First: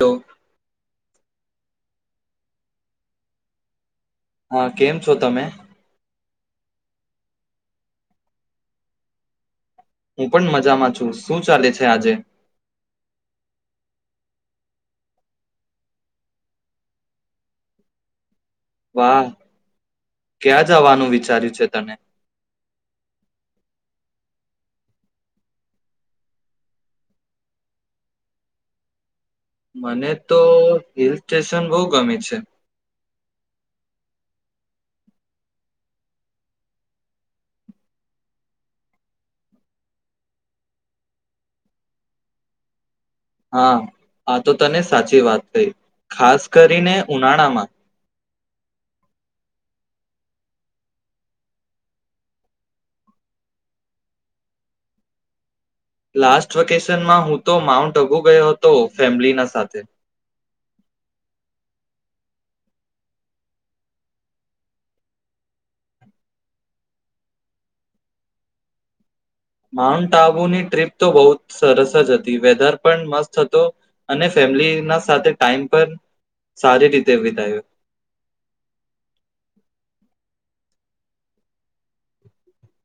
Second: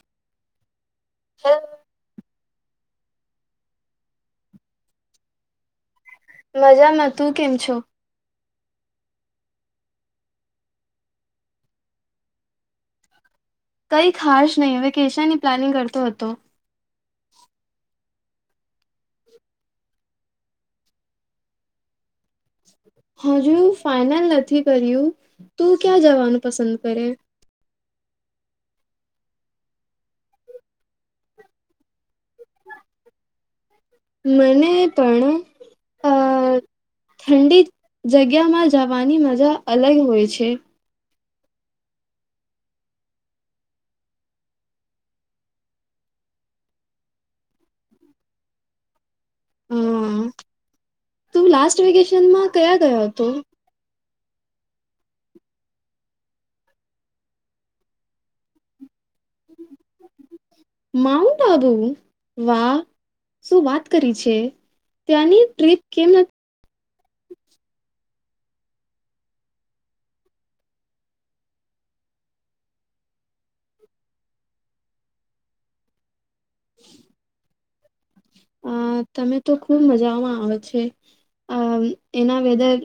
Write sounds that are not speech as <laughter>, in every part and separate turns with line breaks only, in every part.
તો
હા.
હા કેમ છો તમે?
મજામાં તું કેમ છો?
હું પણ મજામાં છું શું ચાલે છે આજે?
કઈ ખાસ નહીં વેકેશનની પ્લાનિંગ કરતો હતો.
વાહ ક્યાં જવાનું વિચાર્યું છે તને?
હજુ ફાઈનલ નથી કર્યું તું ક્યાં જવાનું પસંદ કરે
મને તો હિલ સ્ટેશન બહુ ગમે છે.
મને પણ અ ઠંડી જગ્યામાં જવાની મજા અલગ હોય છે.
હા આ તો તને સાચી વાત થઈ ખાસ કરીને ઉનાળામાં
હા તું લાસ્ટ વેકેશનમાં કયા ગયા હતો
લાસ્ટ વેકેશન માં હું તો માઉન્ટ અબુ ગયો હતો ફેમિલીના સાથે
માઉન્ટન્ટ આબુ? વાહ શું વાત કરી છે, ત્યાંની ટીત કેમ
માઉન્ટ આબુની ટ્રીપ તો બહુ સરસ જ હતી વેધર પણ મસ્ત હતો, અને ફેમિલીના સાથે ટાઈમ પણ સારી રીતે વિતાયો.
અ તમે તો ખુબ મજામાં આવે છે, આ એના વેધર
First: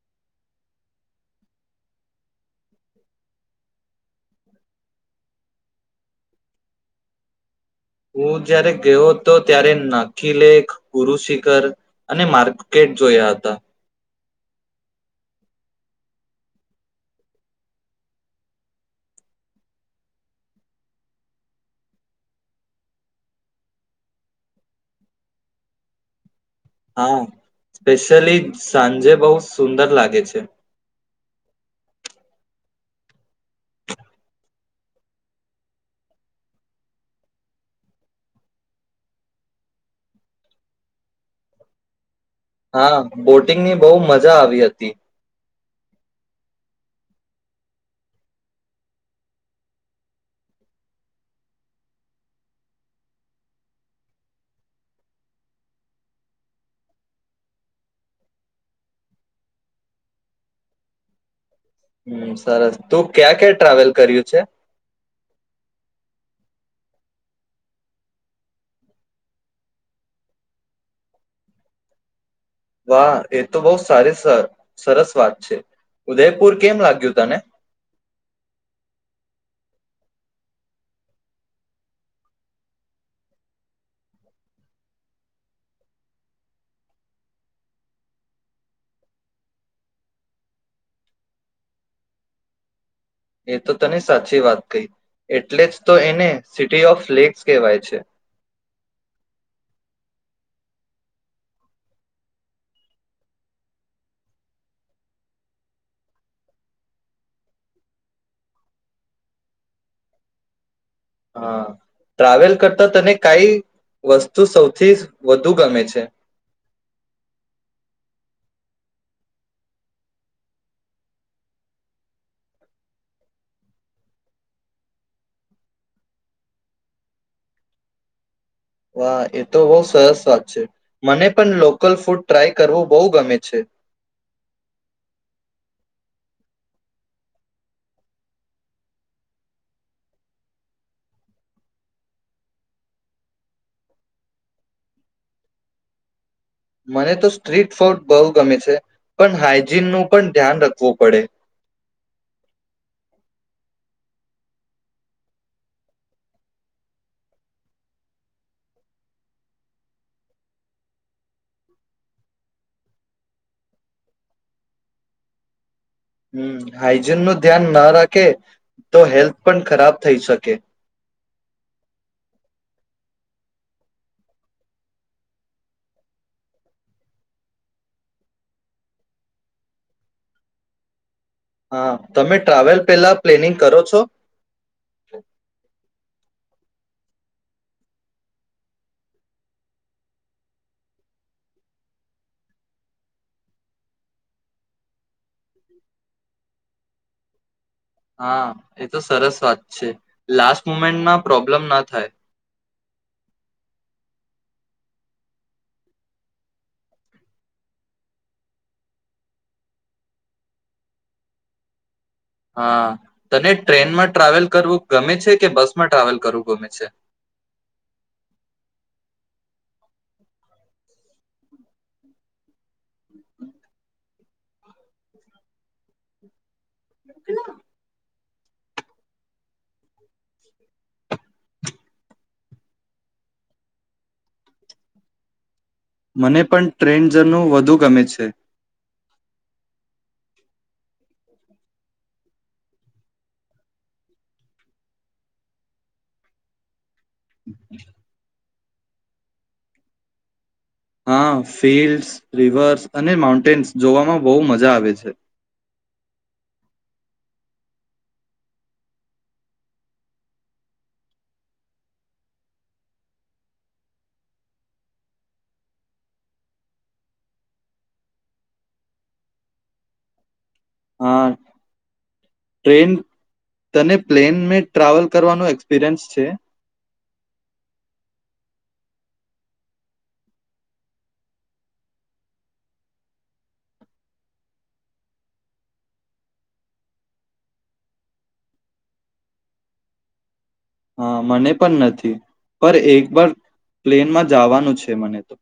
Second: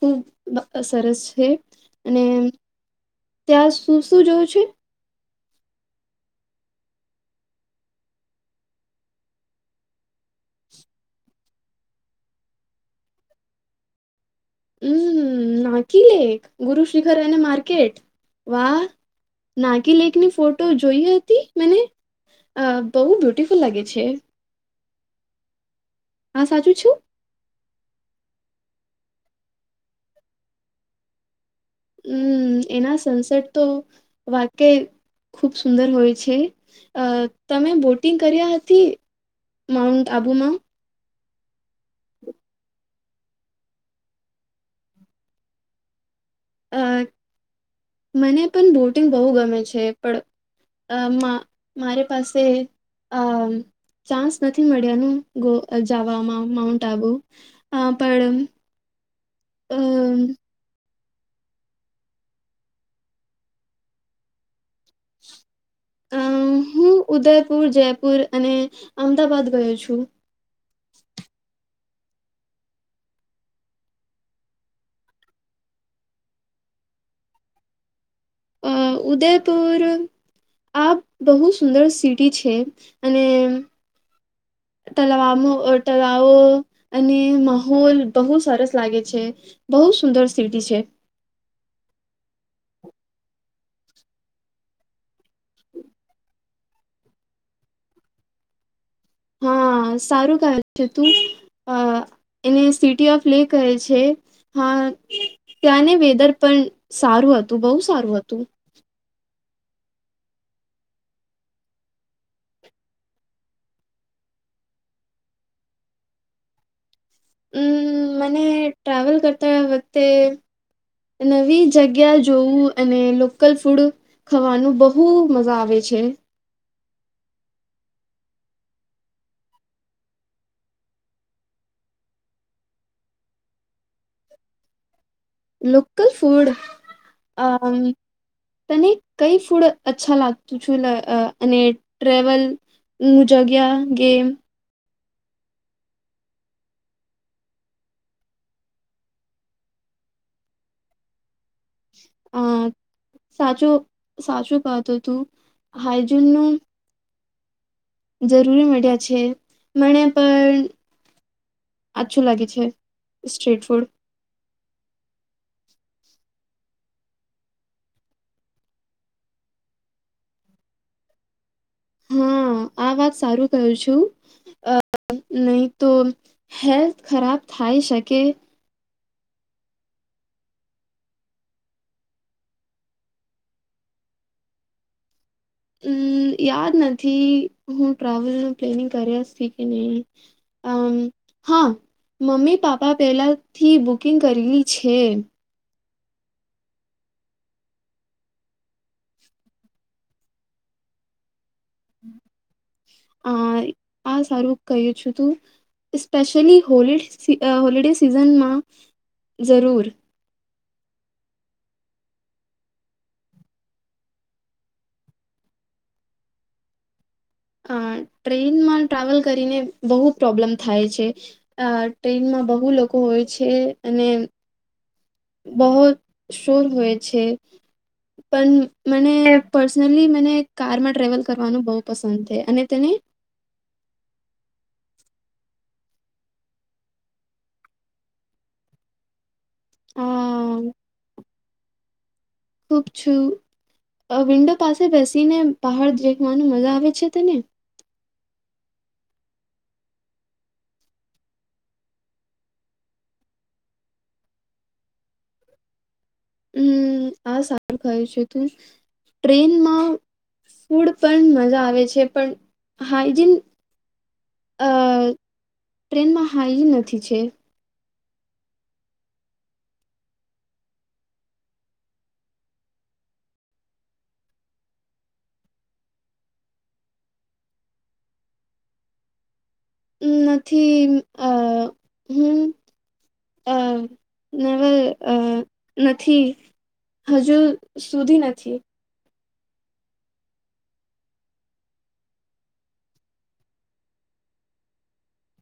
<unintelligible> સરસ છે, અને ત્યાં સુું શું જોયું છે.
હું જ્યારે ગયો હતો ત્યારે નખીલેખ ગુરુ શિખર અને બજાર જોયા હતા.
હમ નાકી લેક ગુરુ શિખર એ બજાર વાહ નાકી લેક ની ફોટો જોઈ હતી મને બહ સુંદર લાગે છે. હા સાચું છું.
ખાસ કરીને સાંજે બહુ સુંદર લાગે છે.
હમ એના સૂર્યાસ્ત તો વાક્યય ખૂબ સુંદર હોય છે, તમે બોટિંગ કર્યા હતી માઉન્ટ આબુમાં?
હા બોટિંગ મારું બહુ મજા આવી હતી.
અ મને પણ બોટિંગ બહુ ગમે છે, પણ મારે પાસે આ ચાન્સ નથી મળ્યાનું જવામાં માઉન્ટ આબુ, પણ અ
હમ સરસ તું ક્યાં ક્યા મુસાફરી કર્યું છે?
અ હું ઉદયપુર જયપુર અને અમદાવાાદ ગયો છું.
વાહ એ તો બહુ સારી સર સરસ વાત છે, ઉદયપુર કેમ લાગ્યું તને?
અ ઉદયપુર આ બહુ સુંદર શહેર છે, અને તલામ તલાવો અને માહોલ બહુ સરસ લાગે છે, બહુ સુંદર શહેર છે.
એ તો તને સાચી વાત કહી, એટલે જ તો એને તળાવોનું શહેર કહેવાય છે.
હા સારું કહે તું એને સિટી ઓફ લે કહે છે, હા ત્યાંને વેધર પણ સારું હતું બહુ સારું હતું
હા, મુસાફરી કરતા તને કઈ વસ્તુ સૌથી વધુ ગમે છે?
હમ મને મુસાફરી કરતા વખતે, નવી જગ્યા જોવું અને સ્થાનિક ખોરાક ખાવાનું બહુ મજા આવે છે.
વાહ એ તો બહુ સરસ વાત છે, મને પણ સ્થાનિક ખોરાકનો પ્રયાસ કરો કરવું બહુ ગમે છે.
સ્થાનિક ખોરાક, અ તને કઈ ખોરાક અચ્છા લાગતું છું અને ટ્રેવલું જગ્યા ગે
મને તો શેરી ખોરાક બહુ ગમે છે, પણ સ્વચ્છતા નું પણ ધ્યાન રાખવું પડે
અ સાચું સાચું વાત હતું સ્વચ્છતા નું જરૂરી મળ્યા છે, મને પણ આછું લાગે છે, સ્ટ્રીટ ફૂડ
હ હાઈજીન નું ધ્યાન ના રાખે તો આરોગ્ય પણ ખરાબ થઈ શકે
હા આ વાત સારું કું છું નહી તો હેલ્થ ખરાબ થાય શકે.
હા તમે ટ્રાવેલ પેલા આયોજન કરો છો?
હમ યાદ નથી હું ટ્રાવેલનું આયોજન કર્યા કે નહી અમ હા મમ્મી પાપા પહેલાથી બુકિંગ કરલી છે.
હા એ તો સરસ વાત છે, છેલ્લી ઘડીની સમસ્યા ના થાય.
અ આ સારું કહ્યું છું તું રજાઓની મોસમમાં ખાસ જરૂર
હા તને ટ્રેનમાં ટ મુસાફરી કરવું ગમે છે, કે બસમાં મુસાફરી કરવું ગમે છે.
અ ટ્રેનમાં મુસાફરી કરીને બહુ સમસ્યા થાય છે અ ટ્રેનમાં બ બુ લોકો હોય છે, અને બહોત શોર હોય છે. પણ મને પર્સનલી મને કારમાં ટ્રવલ કરવાનું બહુ પસંદ છે અને તેને
મને પણ ટ્રેન્ડઝનું વધુ ગમે છે.
હમ. ખુબ છું વિન્ડો પાસે બેસી ને બહડ દેખવાનું મજા આવે છે. તને
હ. હા ફિલ્ડ્સ, રિવર્સ અને માઉન્ટેન્સ જોવામાં બહુ મજા આવે છે.
હમ આ સારું ખય છે તું ટ્રેનમાં ફૂડ પણ મજા આવે છે પણ હાઈજીન અ ટ્રેનમાં હાાઈજીન નથી છે.
હા, ટ્રેન તને પ્લેન મે ટ્રાવેલ કરવાનું એક્સપિરિયન્સ છે?
નથી આ હું અ નવેલ અ નથી હજુ સુધી નથી.
હા મને પણ નથી, પર એક વાર પ્લેનમાં જવાનું છે મને તો.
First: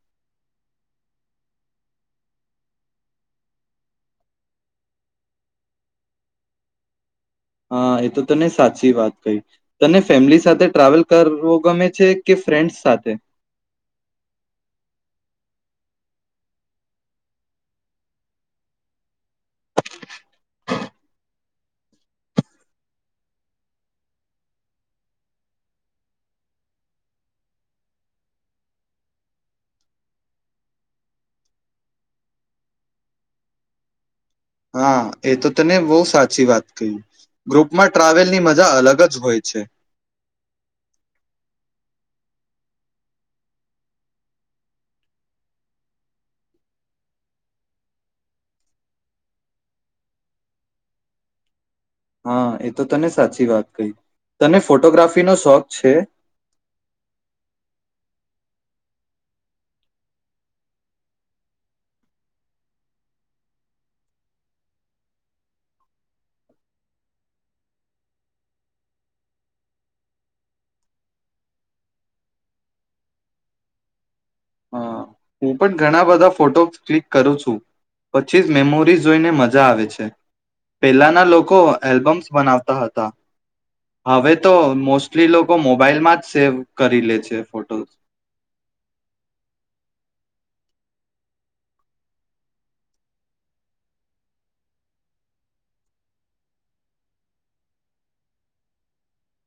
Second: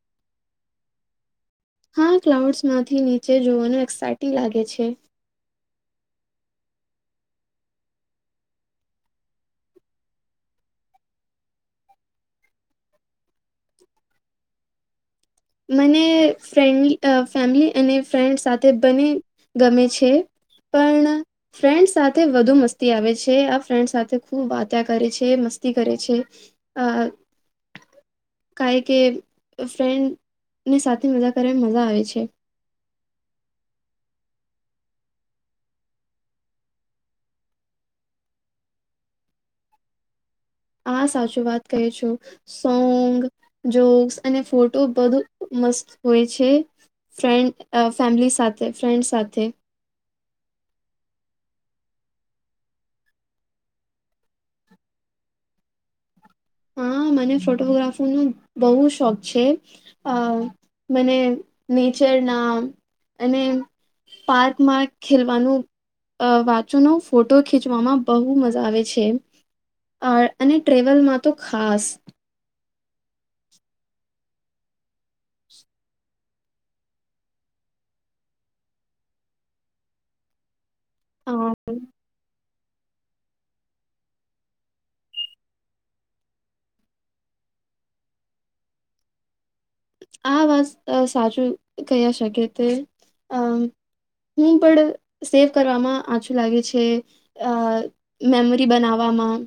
હા ક્લાઉડ્સમાંથી નીચે જોવાનું એક્સાઈટિ લાગે છે.
હા એ તો તને સાચી વાત કહી, તને ફેમિલી સાથે ટ્રાવેલ કરવો ગમે છે કે ફ્રેન્ડ્સ સાથે?
મને ફન્ ફેમિલી અને ફ્રેન્ડ સાથે બને ગમે છે, પણ ફ્રેન્ડ સાથે વધુ મસ્તી આવે છે આ ફ્રેન્ડ સાથે ખૂબ વાત્યા કરે છે મસ્તી કરે છે, કઈ કે ફ્રેન્ડ ને સાથે મજા કર મજા આવે છે.
હા એ તો તને બહુ સાચી વાત કહિ, ગ્રુપમાં ટ્રાવેલની મજા અલગ જ હોય છે.
હા સાચું વાત ક છું, સોંગ જોક્સ અને ફોટો બધુ મસ્ત હોય છે ફન્ડ ફેમિલી સાથે ફ્રેન્ડ સાથે.
હા એ તો તને સાચી વાત કહી, તને ફોટોગ્રાફીનોો શોખ છે?
હા મને ફોટોગ્રાફીનો બહ શોખ છે, મને નેચર ના અને પાર્કમાં ખેલવાનું વાચનો ફોટો ખીચવામાં બહુ મજા આવે છે, અને ટ્રેવલમાં તો ખાસ.
હા હું પણ ઘણા બધા ફોટો ક્લિક કરું છું, પછી જ મેમોરીઝ જોઈને મજા આવે છે. પેલાના
અ
લોકો એલ્બમ્સ બનાવતા. હવે તો મોસ્ટલી લોકો મોબાઈલમાં જ સેવ કરી લે છે ફોટો.
આ વાત સાચું કહીયા શકે તે, અ હું પણ સેવ કરવામાં આચું લાગે છે, મેમરી બનાવવામાં,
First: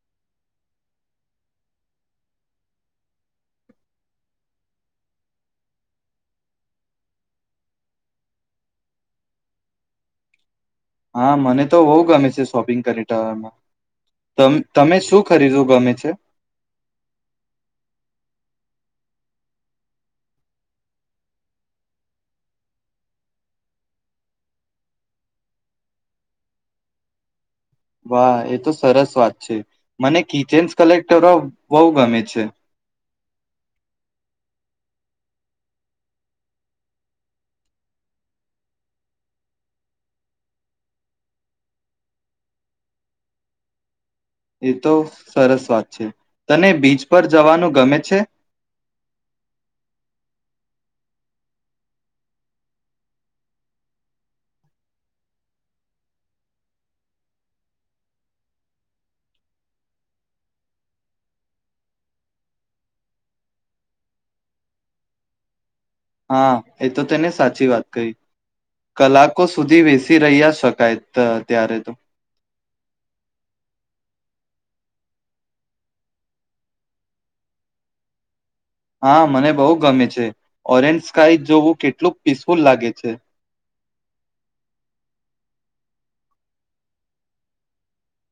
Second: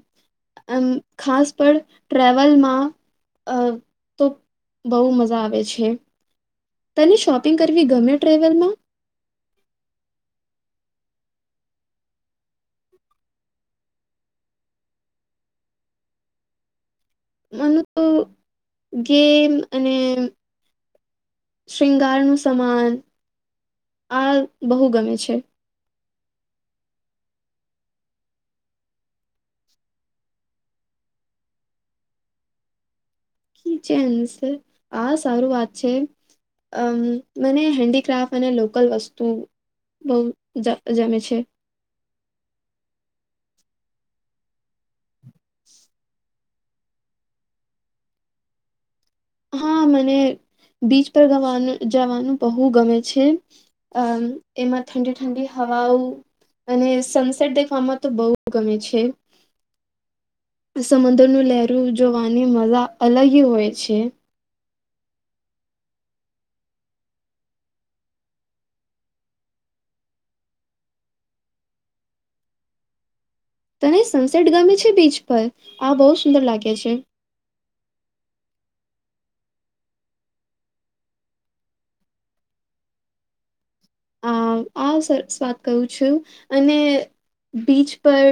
ખાસ પણ ટ્રેવલમાં તો બહ મજ મજા આવે છે. તને શોપિંગ કરવી ગમે ટ્રેવલમાં?
હા મને તો બહુ ગમે છે શોપિંગ કરી દવામાં, તમે શું ખરીદું ગમે છે?
મને તો ગેમ અને શૃંગાર ન સમાન આ બહુ ગમે છે.
વાહ એ તો સરસ વાત છે, મને કિચન્સ કલેક્ટર બહ ગમે છે.
આ સારું વાત છે અમ મને હેન્ડીક્રાફ્ટ અને લોકલ વસ્તુ બહ જમે છે.
એ તો સરસ વાત છે. તને બીચ પર જવાનું ગમે છે.
હા મને બીચ પર ગવાનું જવાનું બહુ ગમે છે અ એમાં ઠંડી ઠંડી હવાઓ અને સનસેટ દેખવામાં તો બહુ ગમે છે સમુદ્રનું લહેરું જોવાની મજા અલગ હોય છે.
હા એ તો તેને સાચી વાત કહી કલાકો સુધી વસી રહ્યા શકાય ત્યારે તો
તને સનસેટ ગમે છે બીચ પર આ બહુ સુંદર લાગે છે.
હા મને બહુ ગમે છે ઓરેન્જ સ્કાય જોવું કેટલું પીસફુલ લાગે છે.
આ વાત કું છું અને બીચ પર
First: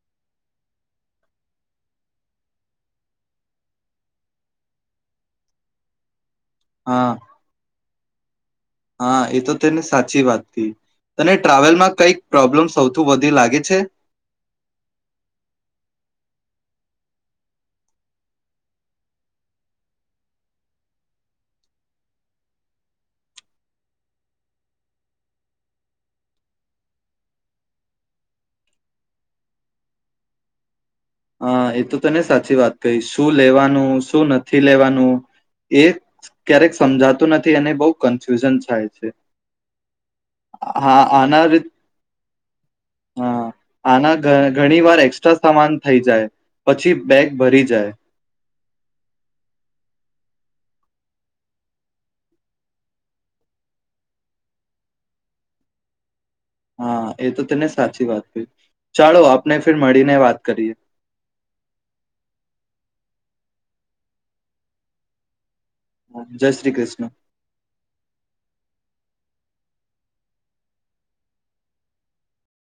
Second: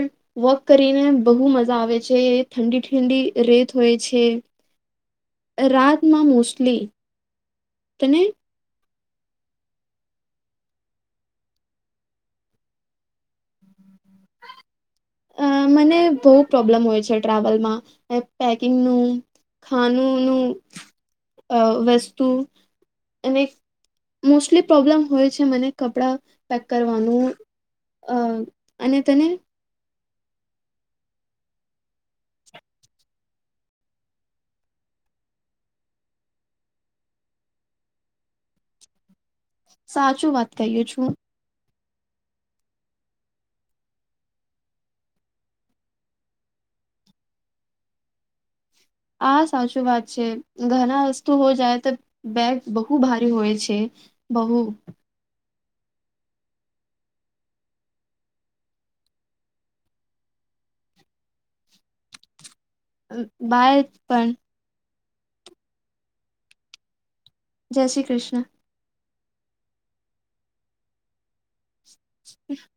વોક કરીને બહુ મજા આવે છે ઠંડી ઠંડી રેત હોય છે રાતમાં મોસ્ટ
હા.
તને
હા એ તો તેને સાચી વાત થ તને ટ્રાવેલમાં કઈક પ્રોબ્લેમ સૌથી વધી લાગે છે.
અ મને બહુ પ્રોબ્લમ હોય છે ટ્રાવેલમાં પેકિંગનું ખાનુંનું વસ્તુ અને મોસ્ટલી પ્રોબ્લમ હોય છે મને કપડાં પેક કરવાનું અને તને
હા એ તો તને સાચી વાત કહી શું લેવાનું શું નથી લેવાનું એ ક્યારેક સમજાતું નથી અનેને બહુ કન્ફ્યુઝન થાય છે.
સાચું વાત ક્યો
હા
છું.
આના રી હા આના ઘણી વાર એક્સ્ટ્રા સામાન થઈ જાય પછી બેગ ભરી જાય.
હા સાચું વાત છે ઘણા વસ્તુ હો જાય તો બેગ બહુ ભારી હોય છે બહુ
હા એ તો તેને સાચી વાત કહી, ચાલો આપને ફર મળીને વાત કરીએ.
બાર પણ
હા જય શ્રી કૃષ્ણ.
જય શ્રી કૃષ્ણ. હ <unintelligible>